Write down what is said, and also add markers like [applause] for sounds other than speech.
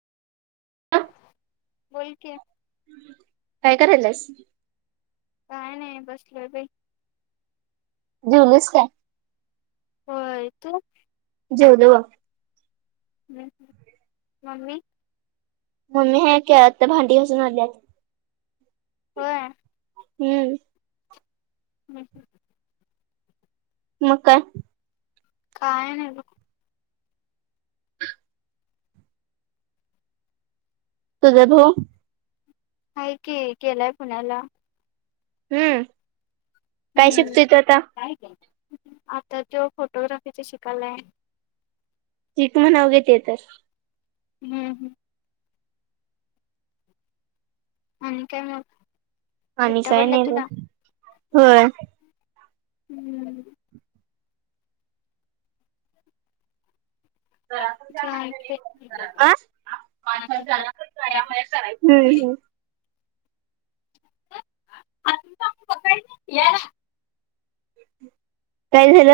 बोल की करालायस काय नाही बसलोय बे जेवलीस काय? होय तु? जेवलो बघ हम् हम् मम्मी मम्मी हे त्या भांडी घसून आल्यायात होय हम्म हम् हम् मग काय काय नाही तुझ भाऊ? आहे की, गेलाय पुण्याला. हम्म. काय हम्म शिकतोय तो आता काय. आता तो फोटोग्राफीचा शिकालाय. शीक म्हणाव की ते तर. हम्म. आणी काय मग. आणि सुट्ट्या काय पडल्या नई तुला बग. होय. हम्म. [unintelligible] चालतंय मया करायच [inaudible] [inaudible] काय झालं,